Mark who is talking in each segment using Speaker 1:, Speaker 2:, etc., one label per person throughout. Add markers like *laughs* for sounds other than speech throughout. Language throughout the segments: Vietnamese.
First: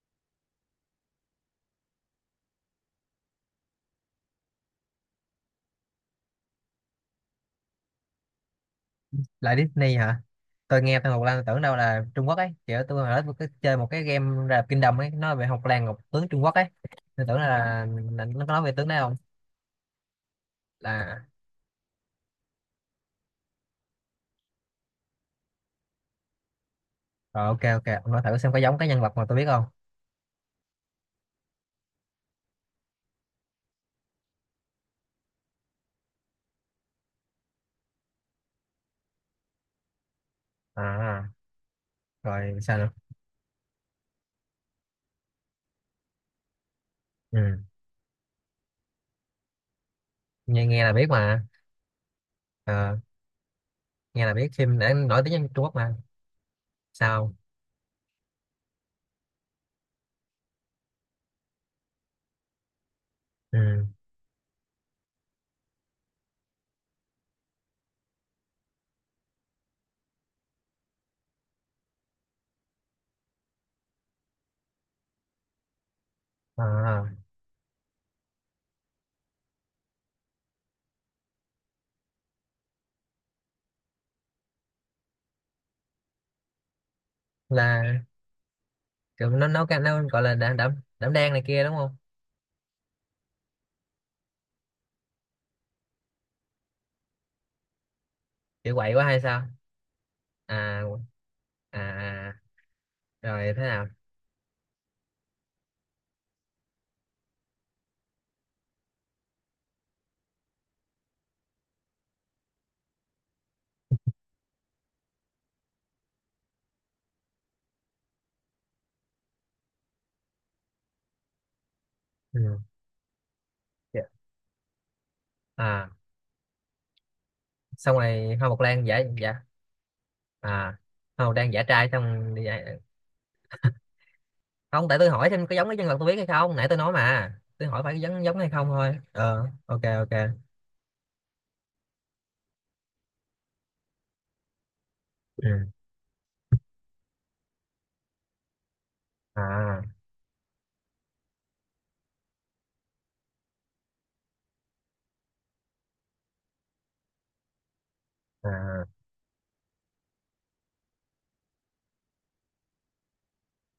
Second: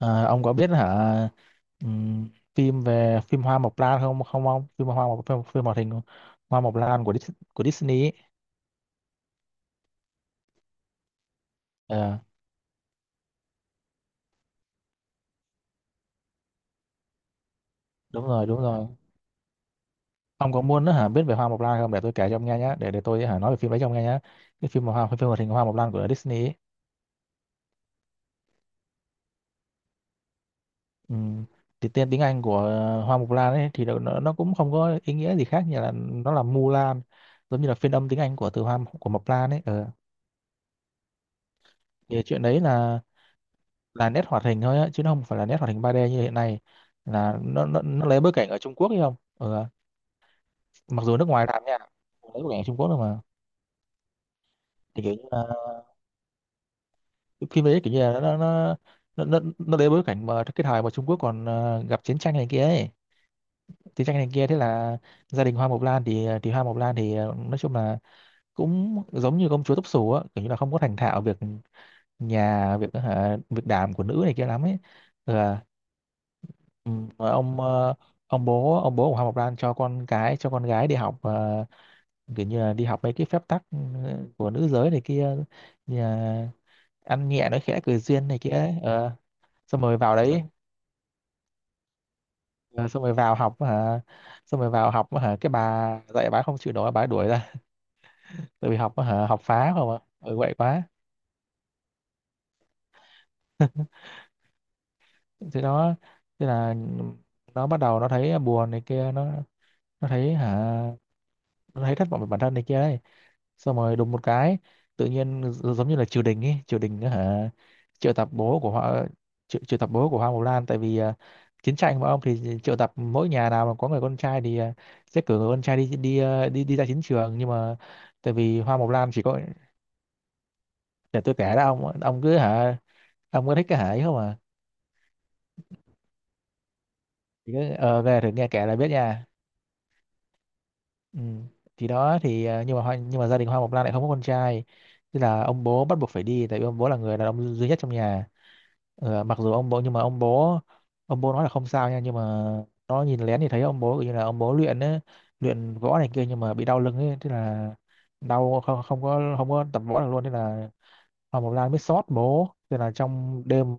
Speaker 1: À, ông có biết hả? ừm, phim Hoa Mộc Lan không không ông phim, hoạt hình Hoa Mộc Lan của của Disney ấy.
Speaker 2: Lại Disney hả? Tôi nghe tôi Ngọc Lan tôi tưởng đâu là
Speaker 1: Ờ,
Speaker 2: Trung Quốc ấy, kiểu tôi hồi đó tôi có chơi một cái game là Kingdom ấy, nói về Ngọc Lan, Ngọc tướng Trung Quốc ấy. Tôi tưởng là
Speaker 1: đúng
Speaker 2: nó
Speaker 1: rồi,
Speaker 2: có
Speaker 1: đúng
Speaker 2: nói về
Speaker 1: rồi,
Speaker 2: tướng đấy không?
Speaker 1: ông có muốn hả biết
Speaker 2: Là
Speaker 1: về Hoa Mộc Lan không? Để tôi kể cho ông nghe nhé, để tôi hả nói về phim đấy cho ông nghe nhé. Cái phim mà phim hoạt hình Hoa Mộc Lan của Disney ấy.
Speaker 2: rồi, ok ok, ông nói thử xem có giống cái nhân vật mà tôi biết không.
Speaker 1: Ừm, thì tên tiếng Anh của Hoa Mộc Lan ấy thì nó cũng không có ý nghĩa gì khác, như là nó là Mulan, giống như là phiên âm tiếng Anh của từ Hoa của Mộc Lan ấy. Ờ,
Speaker 2: À,
Speaker 1: thì chuyện
Speaker 2: rồi
Speaker 1: đấy
Speaker 2: sao nữa?
Speaker 1: là nét hoạt hình thôi á, chứ nó không phải là nét hoạt hình 3D như hiện nay. Là
Speaker 2: Ừ.
Speaker 1: nó lấy bối cảnh ở Trung Quốc ấy, không, ừ.
Speaker 2: Nghe nghe là
Speaker 1: Mặc
Speaker 2: biết
Speaker 1: dù nước
Speaker 2: mà.
Speaker 1: ngoài làm nha, lấy bối cảnh ở Trung Quốc
Speaker 2: Ờ,
Speaker 1: thôi mà.
Speaker 2: nghe là biết phim đã
Speaker 1: Thì kiểu
Speaker 2: nổi
Speaker 1: như
Speaker 2: tiếng nhất
Speaker 1: là
Speaker 2: Trung Quốc mà. Sao?
Speaker 1: cái phim đấy kiểu như là nó lấy bối cảnh mà cái thời mà Trung Quốc còn gặp chiến tranh này kia ấy,
Speaker 2: Ừ.
Speaker 1: chiến tranh này kia. Thế là gia đình Hoa Mộc Lan thì Hoa Mộc Lan thì nói chung là cũng giống như công chúa tóc xù á, kiểu như là không có thành thạo việc nhà, việc đảm của nữ này kia lắm ấy. Ừ.
Speaker 2: À,
Speaker 1: Ừ,
Speaker 2: à.
Speaker 1: rồi ông ông bố của Hoàng Ngọc Lan cho con cái cho con gái đi học, kiểu như là đi học mấy cái phép tắc, của nữ giới này kia, như là ăn nhẹ nói khẽ cười
Speaker 2: Là
Speaker 1: duyên này kia ấy. Ờ,
Speaker 2: kiểu nó nấu cái
Speaker 1: xong rồi
Speaker 2: nó
Speaker 1: vào
Speaker 2: gọi là
Speaker 1: đấy,
Speaker 2: đảm đảm đảm đang này kia đúng không?
Speaker 1: ờ, xong rồi vào học hả, xong rồi vào học hả, cái bà dạy bà không chịu nổi bà đuổi ra, tại
Speaker 2: Kiểu
Speaker 1: vì
Speaker 2: quậy
Speaker 1: học
Speaker 2: quá hay
Speaker 1: hả học
Speaker 2: sao?
Speaker 1: phá không ạ, quậy quá.
Speaker 2: À, à à. Rồi thế nào?
Speaker 1: thế nó thế là nó bắt đầu nó thấy buồn này kia, nó thấy hả nó thấy thất vọng về bản thân này kia ấy. Xong rồi đùng một cái, tự nhiên giống như là triều đình ấy, triều đình á hả, triệu tập bố của họ, triệu tập bố của Hoa Mộc Lan. Tại vì chiến tranh mà, ông thì
Speaker 2: Ừ.
Speaker 1: triệu tập mỗi nhà nào mà có
Speaker 2: Dạ.
Speaker 1: người con trai thì sẽ cử người con trai
Speaker 2: À,
Speaker 1: đi đi đi đi ra chiến trường, nhưng mà
Speaker 2: xong
Speaker 1: tại
Speaker 2: rồi hoa mộc
Speaker 1: vì Hoa
Speaker 2: lan
Speaker 1: Mộc
Speaker 2: giả
Speaker 1: Lan chỉ có,
Speaker 2: giả. À,
Speaker 1: để
Speaker 2: hoa
Speaker 1: tôi
Speaker 2: mộc lan
Speaker 1: kể
Speaker 2: giả
Speaker 1: đó
Speaker 2: trai
Speaker 1: ông
Speaker 2: xong
Speaker 1: cứ
Speaker 2: đi
Speaker 1: hả,
Speaker 2: dạy.
Speaker 1: ông cứ thích cái hả ấy không, à
Speaker 2: Không, tại tôi hỏi thêm có giống cái nhân vật tôi biết hay không, nãy tôi nói mà.
Speaker 1: chỉ
Speaker 2: Tôi
Speaker 1: cứ
Speaker 2: hỏi phải
Speaker 1: về
Speaker 2: giống
Speaker 1: thử
Speaker 2: giống
Speaker 1: nghe
Speaker 2: hay không
Speaker 1: kể là biết
Speaker 2: thôi.
Speaker 1: nha.
Speaker 2: Ờ, ok ok.
Speaker 1: Ừ. Thì đó thì nhưng mà gia đình Hoa Mộc Lan lại không có con trai, thế là ông
Speaker 2: Ừ.
Speaker 1: bố bắt buộc phải đi, tại vì ông bố là người đàn ông duy nhất trong nhà. Ờ, mặc dù ông bố,
Speaker 2: À
Speaker 1: nhưng mà ông bố nói là không sao nha, nhưng mà nó nhìn lén thì thấy ông bố kiểu như là ông bố luyện á, luyện võ này kia nhưng mà bị đau lưng ấy, thế là đau không
Speaker 2: à.
Speaker 1: không có tập võ được luôn. Thế là Hoa Mộc Lan mới xót bố, thế là trong đêm,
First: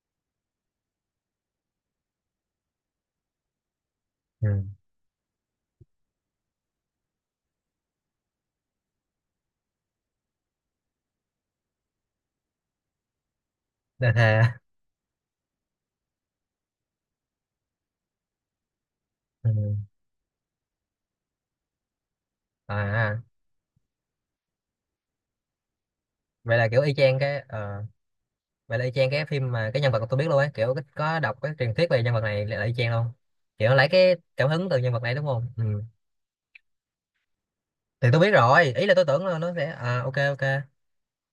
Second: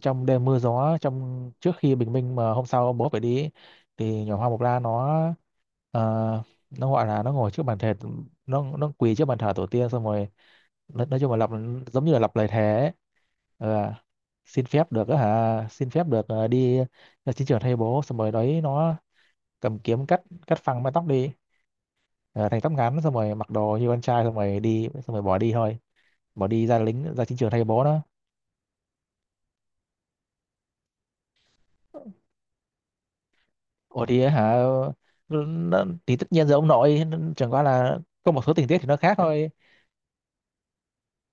Speaker 1: trong đêm mưa gió, trong trước khi bình minh mà hôm sau bố phải đi ấy, thì nhỏ Hoa Mộc
Speaker 2: Ừ.
Speaker 1: La nó ờ, nó gọi là nó ngồi trước bàn thờ, nó quỳ trước bàn thờ tổ tiên, xong rồi nói chung là lặp, giống như là lặp lời thề ấy. Ờ,
Speaker 2: Đa thề.
Speaker 1: xin phép được á hả, xin phép được đi ra chiến trường thay bố, xong rồi đấy nó
Speaker 2: Ừ.
Speaker 1: cầm kiếm cắt cắt phăng mái tóc đi, ờ, thành tóc ngắn, xong
Speaker 2: À,
Speaker 1: rồi mặc đồ như con trai, xong rồi đi, xong rồi bỏ đi thôi, bỏ
Speaker 2: vậy
Speaker 1: đi
Speaker 2: là
Speaker 1: ra
Speaker 2: kiểu y
Speaker 1: lính
Speaker 2: chang
Speaker 1: ra chiến
Speaker 2: cái
Speaker 1: trường thay bố đó.
Speaker 2: vậy là y chang cái phim mà cái nhân vật mà tôi biết luôn ấy, kiểu có đọc cái truyền thuyết về nhân vật này là y chang luôn. Kiểu nó lấy
Speaker 1: Ủa
Speaker 2: cái
Speaker 1: thì
Speaker 2: cảm
Speaker 1: hả
Speaker 2: hứng từ nhân vật này đúng không? Ừ.
Speaker 1: thì tất nhiên giờ ông nội, chẳng qua là
Speaker 2: Thì tôi biết
Speaker 1: có một số tình
Speaker 2: rồi,
Speaker 1: tiết
Speaker 2: ý
Speaker 1: thì
Speaker 2: là
Speaker 1: nó
Speaker 2: tôi
Speaker 1: khác
Speaker 2: tưởng là
Speaker 1: thôi,
Speaker 2: nó sẽ à, ok ok.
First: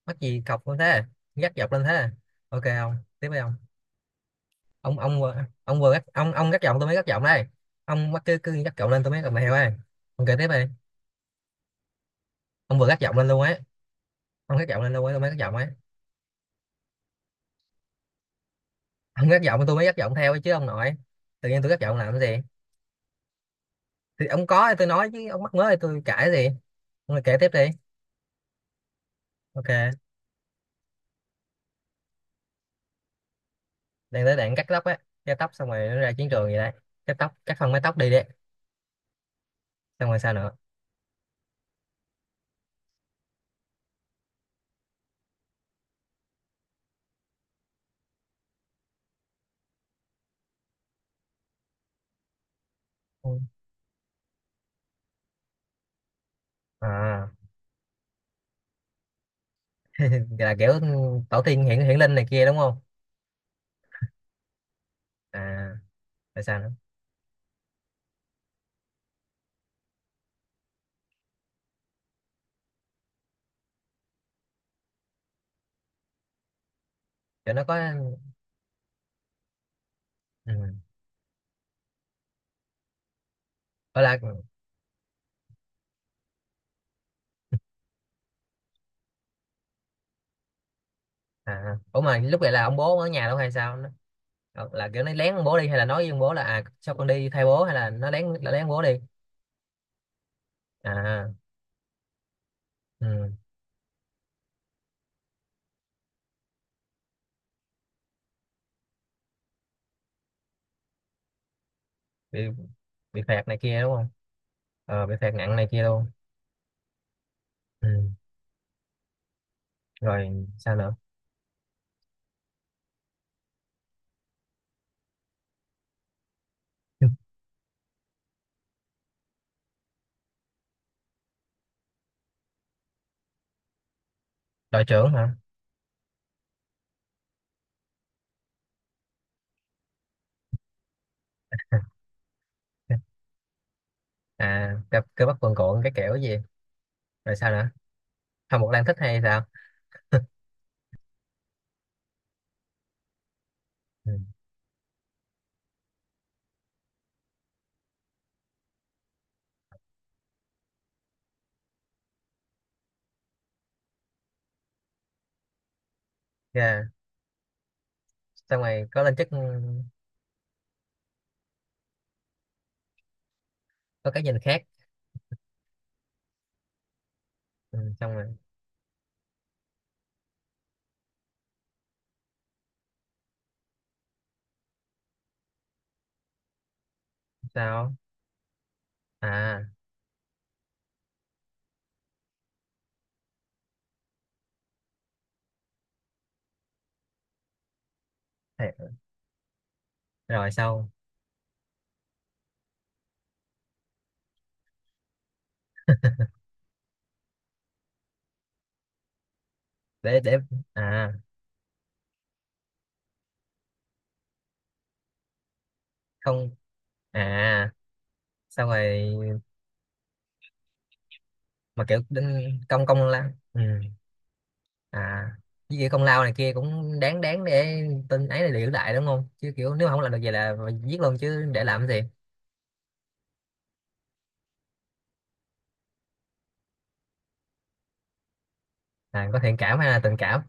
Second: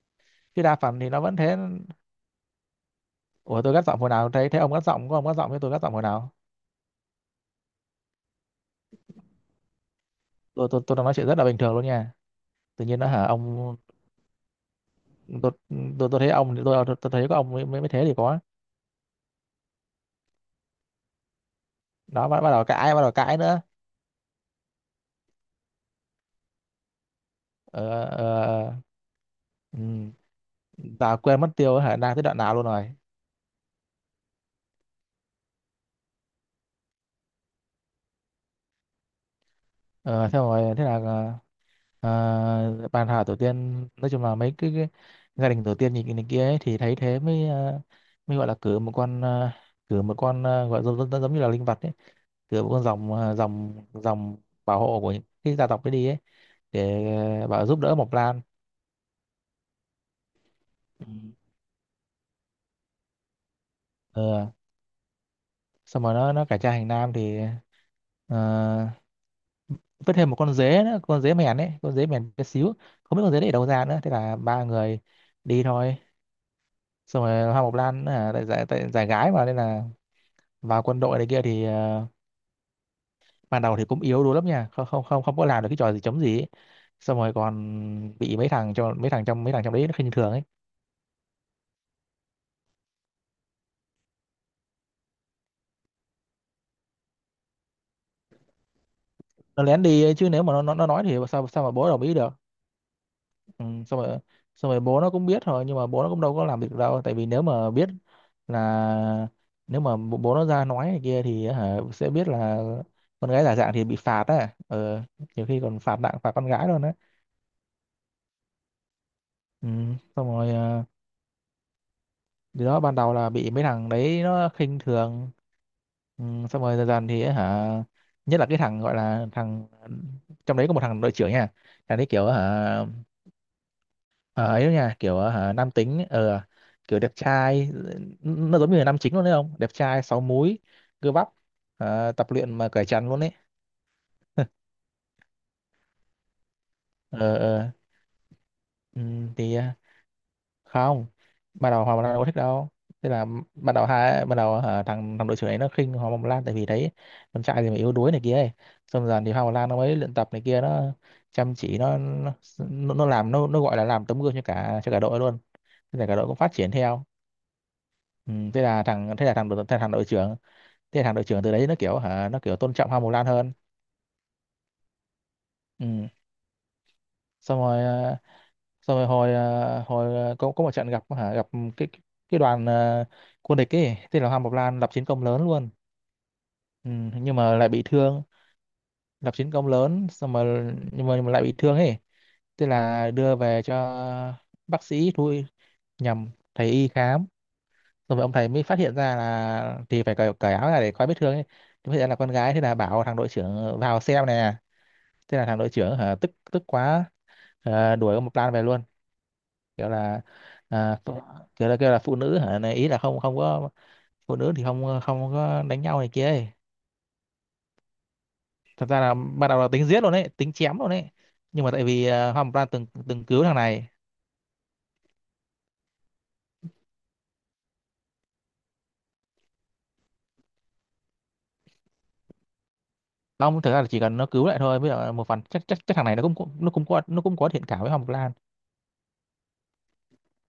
Speaker 2: Mắc gì
Speaker 1: chứ
Speaker 2: cọc
Speaker 1: đa
Speaker 2: luôn
Speaker 1: phần
Speaker 2: thế?
Speaker 1: thì nó vẫn
Speaker 2: Gắt
Speaker 1: thế.
Speaker 2: dọc lên thế? Ok không? Tiếp đi
Speaker 1: Ủa tôi gắt giọng hồi nào, thấy thấy ông gắt giọng, có
Speaker 2: Ông
Speaker 1: ông
Speaker 2: vừa,
Speaker 1: gắt giọng với tôi,
Speaker 2: ông
Speaker 1: gắt
Speaker 2: vừa
Speaker 1: giọng hồi
Speaker 2: gắt,
Speaker 1: nào.
Speaker 2: ông gắt giọng tôi mới gắt giọng đây. Ông mắc cứ cứ gắt giọng lên tôi mới gắt mày heo ấy. Ông kể tiếp đi.
Speaker 1: Tôi đang nói chuyện rất là bình thường luôn nha,
Speaker 2: Ông
Speaker 1: tự
Speaker 2: vừa gắt
Speaker 1: nhiên nó
Speaker 2: giọng
Speaker 1: hả
Speaker 2: lên luôn ấy.
Speaker 1: ông.
Speaker 2: Ông gắt giọng lên luôn ấy tôi mới gắt
Speaker 1: Tôi
Speaker 2: giọng ấy.
Speaker 1: tôi thấy ông, thấy có ông mới, mới mới thế thì có.
Speaker 2: Ông gắt giọng tôi mới gắt giọng theo ấy chứ ông nội. Tự nhiên tôi gắt giọng làm cái
Speaker 1: Đó
Speaker 2: gì?
Speaker 1: bắt đầu cãi, bắt đầu cãi nữa.
Speaker 2: Thì ông có thì tôi nói, chứ ông mắc mớ thì tôi cãi gì. Ông lại kể tiếp đi.
Speaker 1: ờ, ờ,
Speaker 2: Ok.
Speaker 1: ừ, tao quên mất tiêu hả, đang tới đoạn nào luôn rồi.
Speaker 2: Đang tới đoạn cắt tóc á. Cắt tóc xong rồi nó ra chiến trường vậy đấy. Cắt tóc cắt phần mái tóc đi đấy. Xong rồi
Speaker 1: Ờ,
Speaker 2: sao
Speaker 1: thế
Speaker 2: nữa?
Speaker 1: rồi thế là bàn thảo tổ tiên nói chung là cái gia đình tổ tiên nhìn này kia ấy, thì thấy thế mới mới gọi là cử một con, cử một con, gọi giống như là linh vật ấy, cử một con dòng, à,
Speaker 2: Ừ.
Speaker 1: dòng dòng bảo hộ của những cái gia tộc ấy đi ấy, để
Speaker 2: À.
Speaker 1: bảo giúp đỡ Mộc Lan.
Speaker 2: *laughs* Là kiểu
Speaker 1: Ừ.
Speaker 2: tổ tiên hiện hiện linh này kia đúng không?
Speaker 1: Ờ,
Speaker 2: À,
Speaker 1: xong rồi nó
Speaker 2: tại
Speaker 1: nó
Speaker 2: sao
Speaker 1: cải
Speaker 2: nữa?
Speaker 1: trang thành nam thì à, vứt thêm một con dế nữa, con dế mèn ấy, con dế mèn bé xíu, không biết con dế đấy ở đâu ra nữa. Thế là ba người đi thôi. Xong
Speaker 2: Cho
Speaker 1: rồi Hoa
Speaker 2: nó
Speaker 1: Mộc
Speaker 2: có.
Speaker 1: Lan tại giải gái mà nên là
Speaker 2: Ừ.
Speaker 1: vào quân đội này kia, thì ban đầu thì
Speaker 2: Ở
Speaker 1: cũng
Speaker 2: là.
Speaker 1: yếu đuối lắm nha, không không không không có làm được cái trò gì chống gì ấy. Xong rồi còn bị mấy thằng, cho mấy thằng trong đấy nó khinh thường ấy.
Speaker 2: À à, ủa mà lúc vậy là ông bố ở nhà đâu hay sao nó? Ờ, là kiểu nó lén ông bố đi, hay là nói với ông bố là à sao con đi thay bố, hay là nó lén ông bố đi?
Speaker 1: Nó lén đi ấy, chứ nếu mà nó nói thì
Speaker 2: À.
Speaker 1: sao sao mà bố đồng ý được.
Speaker 2: Ừ.
Speaker 1: ừ, xong rồi xong rồi bố nó cũng biết rồi, nhưng mà bố nó cũng đâu có làm việc đâu, tại vì nếu mà biết là, nếu mà bố bố nó ra nói này kia thì hả sẽ biết
Speaker 2: bị
Speaker 1: là
Speaker 2: bị
Speaker 1: con
Speaker 2: phạt
Speaker 1: gái giả
Speaker 2: này
Speaker 1: dạng
Speaker 2: kia
Speaker 1: thì
Speaker 2: đúng
Speaker 1: bị
Speaker 2: không?
Speaker 1: phạt á. Ờ,
Speaker 2: Ờ bị phạt
Speaker 1: nhiều
Speaker 2: nặng
Speaker 1: khi
Speaker 2: này
Speaker 1: còn
Speaker 2: kia
Speaker 1: phạt
Speaker 2: luôn.
Speaker 1: nặng, phạt con gái luôn á.
Speaker 2: Ừ.
Speaker 1: ừ, xong
Speaker 2: Rồi
Speaker 1: rồi
Speaker 2: sao nữa?
Speaker 1: thì đó ban đầu là bị mấy thằng đấy nó khinh thường. ừ, xong rồi dần dần thì
Speaker 2: *laughs*
Speaker 1: ấy hả, nhất là cái thằng gọi là trong đấy có một thằng đội trưởng nha, thằng đấy kiểu hả, ờ, ấy đó
Speaker 2: Đội
Speaker 1: nha,
Speaker 2: trưởng
Speaker 1: kiểu
Speaker 2: hả?
Speaker 1: hả nam tính, kiểu đẹp trai, nó giống như là nam chính luôn đấy, không đẹp trai sáu múi, cơ bắp, tập luyện mà cởi trần luôn đấy. *laughs*
Speaker 2: À gặp cơ bắp cuồn cuộn cái kiểu gì?
Speaker 1: ờ
Speaker 2: Rồi sao nữa?
Speaker 1: ờ
Speaker 2: Không, một đang thích
Speaker 1: ừ,
Speaker 2: hay sao?
Speaker 1: thì không, ban đầu Hoàng Mông Lan đâu có thích đâu. Thế là
Speaker 2: Ừ.
Speaker 1: ban đầu hả, thằng thằng đội trưởng ấy nó khinh Hoàng Mông Lan, tại vì thấy con trai thì mà yếu đuối này kia ấy. Xong dần thì Hoàng Mông Lan nó mới luyện tập này kia, nó chăm chỉ, nó làm, nó gọi là làm tấm gương cho cả, đội luôn. Thế là cả đội cũng phát triển
Speaker 2: Yeah.
Speaker 1: theo. Ừ,
Speaker 2: Xong rồi có lên
Speaker 1: thế
Speaker 2: chức.
Speaker 1: là
Speaker 2: Ừ,
Speaker 1: thằng đội thế là thằng đội trưởng thế là thằng đội trưởng từ đấy nó kiểu hả, nó kiểu tôn trọng Hoàng Mông Lan hơn.
Speaker 2: có cái nhìn khác.
Speaker 1: Ừ. Xong
Speaker 2: Ừ.
Speaker 1: rồi
Speaker 2: Xong rồi
Speaker 1: xong rồi có một trận gặp hả, gặp cái cái cái đoàn quân địch ấy, tên là Hoàng Bộc Lan lập chiến công lớn luôn, ừ, nhưng mà lại bị
Speaker 2: sao?
Speaker 1: thương, lập chiến
Speaker 2: À.
Speaker 1: công lớn xong rồi nhưng mà lại bị thương ấy, tức là đưa về cho bác sĩ thôi, nhầm thầy y khám. Xong rồi ông thầy mới
Speaker 2: Thì.
Speaker 1: phát hiện ra là thì phải
Speaker 2: Rồi
Speaker 1: cởi áo ra
Speaker 2: sau.
Speaker 1: để coi vết thương ấy, thì phát hiện là con gái, thế là bảo thằng đội trưởng vào xem nè. Thế là thằng đội trưởng hả tức tức quá, đuổi ông Mộc Lan về luôn, kiểu là
Speaker 2: Để.
Speaker 1: à,
Speaker 2: À.
Speaker 1: phụ- kiểu là kêu là phụ nữ hả này, ý là không, không có phụ nữ thì không không có đánh nhau này kia ấy.
Speaker 2: Không. À. Xong
Speaker 1: Thật ra là
Speaker 2: rồi.
Speaker 1: ban đầu là tính giết luôn đấy, tính chém luôn đấy, nhưng mà tại
Speaker 2: Mà kiểu
Speaker 1: vì Hoa
Speaker 2: đến
Speaker 1: Mộc
Speaker 2: công
Speaker 1: từng
Speaker 2: công
Speaker 1: từng
Speaker 2: lao.
Speaker 1: cứu thằng
Speaker 2: Ừ.
Speaker 1: này.
Speaker 2: À với kiểu công lao này kia cũng đáng đáng để tin ấy là giữ lại đúng không, chứ kiểu nếu mà không làm được vậy là mà giết luôn chứ để làm cái gì.
Speaker 1: Long thực ra là chỉ cần nó cứu lại thôi, với lại một phần chắc, chắc chắc thằng này nó cũng, nó cũng có thiện cảm với Hoa Mộc.
Speaker 2: À có thiện cảm hay là tình cảm?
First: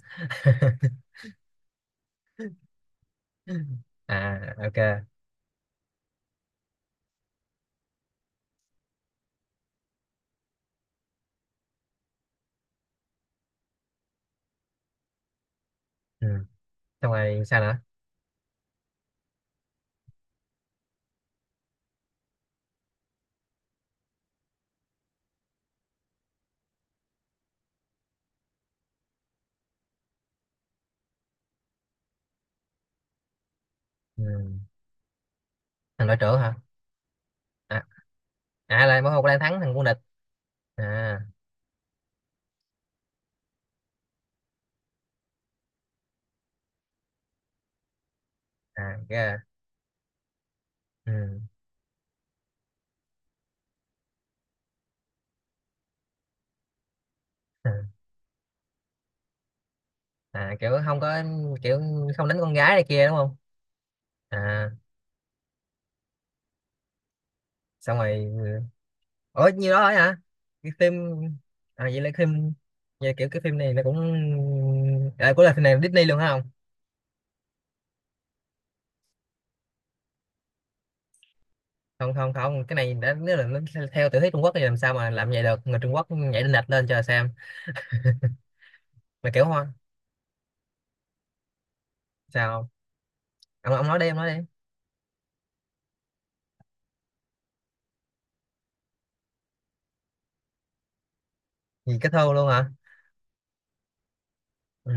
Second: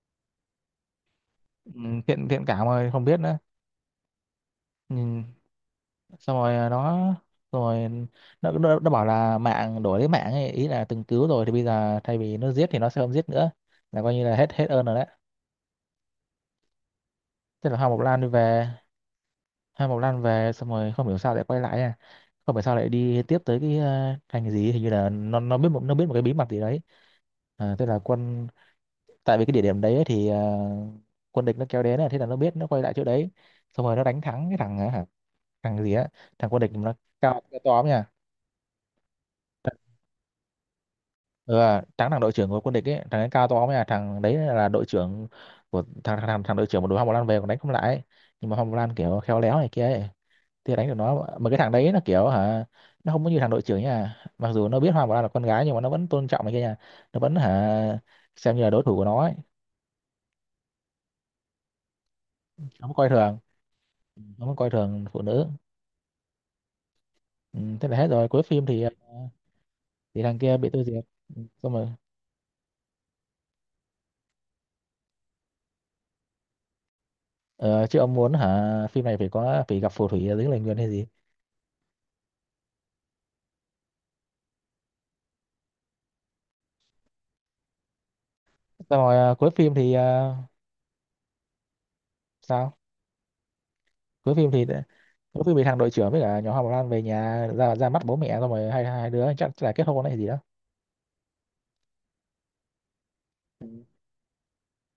Speaker 1: ừ, thiện thiện
Speaker 2: *laughs*
Speaker 1: cảm mà không biết nữa.
Speaker 2: À ok.
Speaker 1: ừ, xong rồi nó rồi, nó bảo là mạng đổi lấy mạng ấy, ý là từng cứu rồi thì bây giờ thay vì nó giết thì nó sẽ không giết nữa, là coi như là hết hết ơn rồi đấy.
Speaker 2: Ừ. Xong rồi sao
Speaker 1: Thế là
Speaker 2: nữa?
Speaker 1: Hoa Mộc Lan đi về. Hoa Mộc Lan về xong rồi không hiểu sao lại quay lại, à không hiểu sao lại đi tiếp tới cái thành gì, hình như là nó biết một cái bí mật gì đấy. À, thế là quân tại vì cái địa điểm đấy ấy thì quân địch nó kéo đến này, thế là nó biết nó quay lại chỗ đấy, xong rồi nó đánh thắng cái
Speaker 2: Ừ.
Speaker 1: thằng hả, thằng gì
Speaker 2: Thằng
Speaker 1: á,
Speaker 2: đội trưởng
Speaker 1: thằng
Speaker 2: hả?
Speaker 1: quân địch nó cao cao to
Speaker 2: À,
Speaker 1: lắm nha.
Speaker 2: à là mỗi một đang thắng thằng quân địch. À.
Speaker 1: Ừ, thắng thằng đội trưởng của quân địch ấy, thằng ấy cao to lắm nha, thằng đấy là đội trưởng của thằng đội trưởng của đội Hoa Mộc Lan về còn đánh không lại ấy. Nhưng mà Hoa Mộc
Speaker 2: À
Speaker 1: Lan kiểu khéo
Speaker 2: ok.
Speaker 1: léo này kia ấy thì đánh được nó,
Speaker 2: Ừ.
Speaker 1: mà cái thằng đấy là kiểu hả, nó không có như thằng đội trưởng nha, mặc dù nó biết Hoa Bảo là con gái nhưng mà nó vẫn tôn trọng này kia nha, nó vẫn hả
Speaker 2: *laughs*
Speaker 1: xem như là đối thủ của nó ấy.
Speaker 2: À kiểu không có, kiểu không đánh con gái này
Speaker 1: Nó không
Speaker 2: kia
Speaker 1: coi
Speaker 2: đúng không?
Speaker 1: thường, nó không coi
Speaker 2: À.
Speaker 1: thường phụ nữ. Ừ, thế là
Speaker 2: Xong
Speaker 1: hết rồi, cuối
Speaker 2: rồi.
Speaker 1: phim thì
Speaker 2: Ủa nhiêu đó ấy hả?
Speaker 1: thì thằng kia bị
Speaker 2: Cái
Speaker 1: tiêu
Speaker 2: phim.
Speaker 1: diệt. Ừ, xong
Speaker 2: À
Speaker 1: rồi
Speaker 2: vậy là phim, vậy kiểu cái phim này nó cũng à, của là phim này Disney luôn hả?
Speaker 1: ờ, chứ ông muốn hả phim này phải có, phải gặp phù thủy ở dưới lời nguyền hay gì.
Speaker 2: Không không không không, cái này đã nếu là nó theo theo tiểu thuyết Trung Quốc thì làm sao mà làm vậy được, người Trung Quốc nhảy đinh đạch lên cho xem.
Speaker 1: Xong rồi
Speaker 2: Mà kiểu hoa. Sao?
Speaker 1: sao
Speaker 2: Ông nói đi, ông nói
Speaker 1: cuối
Speaker 2: đi.
Speaker 1: phim thì, thằng đội trưởng với cả nhỏ Hoa Bảo Lan về nhà ra ra mắt bố mẹ, xong rồi hai hai đứa chắc là kết hôn hay gì đó.
Speaker 2: Gì cái thơ luôn hả?
Speaker 1: Ừ.
Speaker 2: Ừ.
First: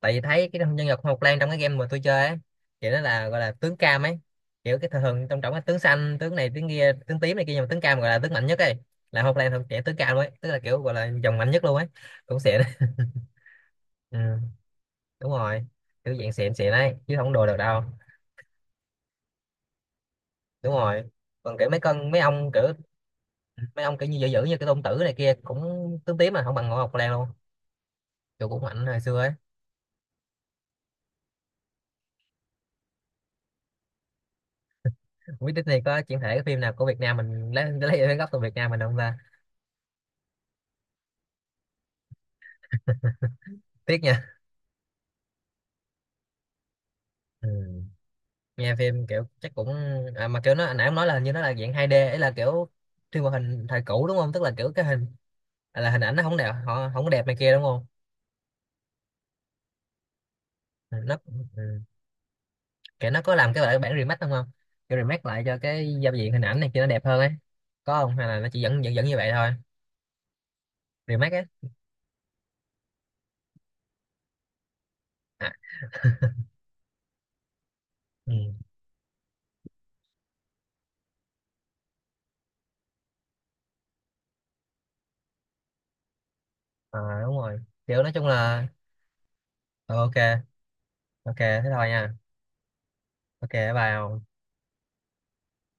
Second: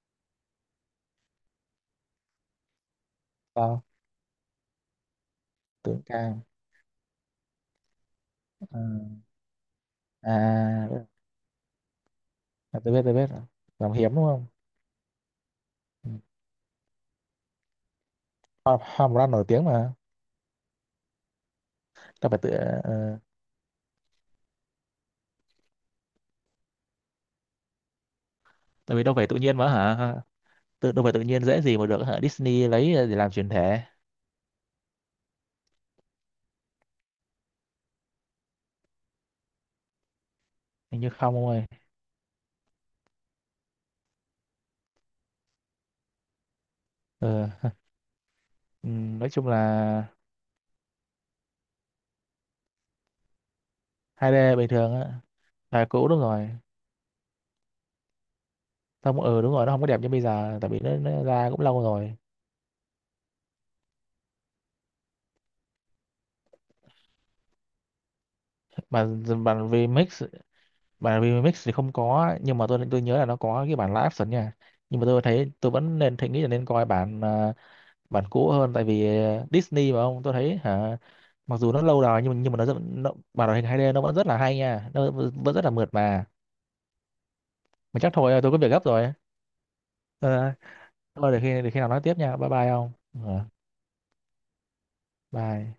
Speaker 2: Tại vì thấy cái nhân vật Hoa Mộc Lan trong cái game mà tôi chơi ấy, kiểu nó là gọi là tướng
Speaker 1: sao
Speaker 2: cam ấy. Kiểu cái thường thường trong trọng cái tướng
Speaker 1: tưởng
Speaker 2: xanh
Speaker 1: ca
Speaker 2: tướng này tướng kia tướng tím này kia, nhưng mà tướng cam gọi là tướng mạnh nhất ấy.
Speaker 1: à,
Speaker 2: Là Hoa Mộc Lan thuộc trẻ tướng cam luôn ấy, tức là kiểu gọi
Speaker 1: à,
Speaker 2: là dòng mạnh nhất luôn ấy. Cũng xịn
Speaker 1: à
Speaker 2: đấy.
Speaker 1: tôi biết rồi. Làm
Speaker 2: *laughs*
Speaker 1: hiếm đúng
Speaker 2: Ừ,
Speaker 1: không?
Speaker 2: đúng rồi.
Speaker 1: Ừ.
Speaker 2: Kiểu dạng xịn xịn ấy chứ không đùa được đâu.
Speaker 1: Hoa, hoa màu lan nổi tiếng mà.
Speaker 2: Đúng rồi. Còn kiểu mấy con mấy
Speaker 1: Đâu phải tự
Speaker 2: ông kiểu,
Speaker 1: ờ,
Speaker 2: mấy ông kiểu như dữ dữ như cái tôn tử này kia cũng tướng tím mà không bằng Hoa Mộc Lan luôn. Kiểu cũng mạnh
Speaker 1: tại
Speaker 2: hồi
Speaker 1: vì đâu
Speaker 2: xưa
Speaker 1: phải
Speaker 2: ấy.
Speaker 1: tự nhiên mà hả, đâu phải tự nhiên dễ gì mà được hả Disney lấy để làm chuyển thể.
Speaker 2: Không biết Disney có chuyển thể cái phim nào của Việt Nam mình, lấy gốc từ Việt Nam mình không ta.
Speaker 1: Hình như không ông ơi.
Speaker 2: Tiếc nha. Ừ.
Speaker 1: Ừ.
Speaker 2: Nghe
Speaker 1: ừ,
Speaker 2: phim kiểu
Speaker 1: nói chung
Speaker 2: chắc cũng
Speaker 1: là
Speaker 2: à, mà kiểu nó anh nãy ông nói là hình như nó là dạng 2D ấy, là kiểu phim hoạt hình thời cũ đúng không, tức là
Speaker 1: 2D bình
Speaker 2: kiểu cái
Speaker 1: thường
Speaker 2: hình.
Speaker 1: á,
Speaker 2: À,
Speaker 1: thời
Speaker 2: là hình
Speaker 1: cũ
Speaker 2: ảnh
Speaker 1: đúng
Speaker 2: nó không
Speaker 1: rồi.
Speaker 2: đẹp, họ không có đẹp này kia đúng không?
Speaker 1: Không, đúng rồi, nó không có đẹp như bây giờ, tại vì
Speaker 2: Ừ, nó.
Speaker 1: nó ra cũng
Speaker 2: Ừ.
Speaker 1: lâu rồi.
Speaker 2: Kiểu nó có làm cái bản bản remake đúng không? Kiểu remake lại cho cái giao diện hình ảnh này kia nó đẹp hơn ấy. Có không, hay là nó chỉ vẫn vẫn vẫn
Speaker 1: Mà
Speaker 2: như vậy thôi?
Speaker 1: bản remix, bản
Speaker 2: Remake ấy.
Speaker 1: remix thì không có, nhưng mà tôi nhớ là nó có cái bản live action nha, nhưng mà tôi
Speaker 2: À.
Speaker 1: thấy, tôi vẫn nên thấy
Speaker 2: *laughs*
Speaker 1: nghĩ là nên coi bản bản cũ
Speaker 2: Ừ.
Speaker 1: hơn, tại vì Disney mà ông, tôi thấy hả, mặc dù nó lâu rồi, nhưng mà nó bản hoạt hình 2D nó vẫn rất là hay nha, nó vẫn vẫn rất là mượt mà.
Speaker 2: À đúng rồi.
Speaker 1: Mà
Speaker 2: Kiểu nói
Speaker 1: chắc
Speaker 2: chung
Speaker 1: thôi tôi có
Speaker 2: là.
Speaker 1: việc gấp rồi.
Speaker 2: Ừ, ok.
Speaker 1: Ờ, thôi
Speaker 2: Ok thế
Speaker 1: để khi nào
Speaker 2: thôi
Speaker 1: nói
Speaker 2: nha.
Speaker 1: tiếp nha, bye bye ông. Ờ,
Speaker 2: Ok bye ông.
Speaker 1: bye.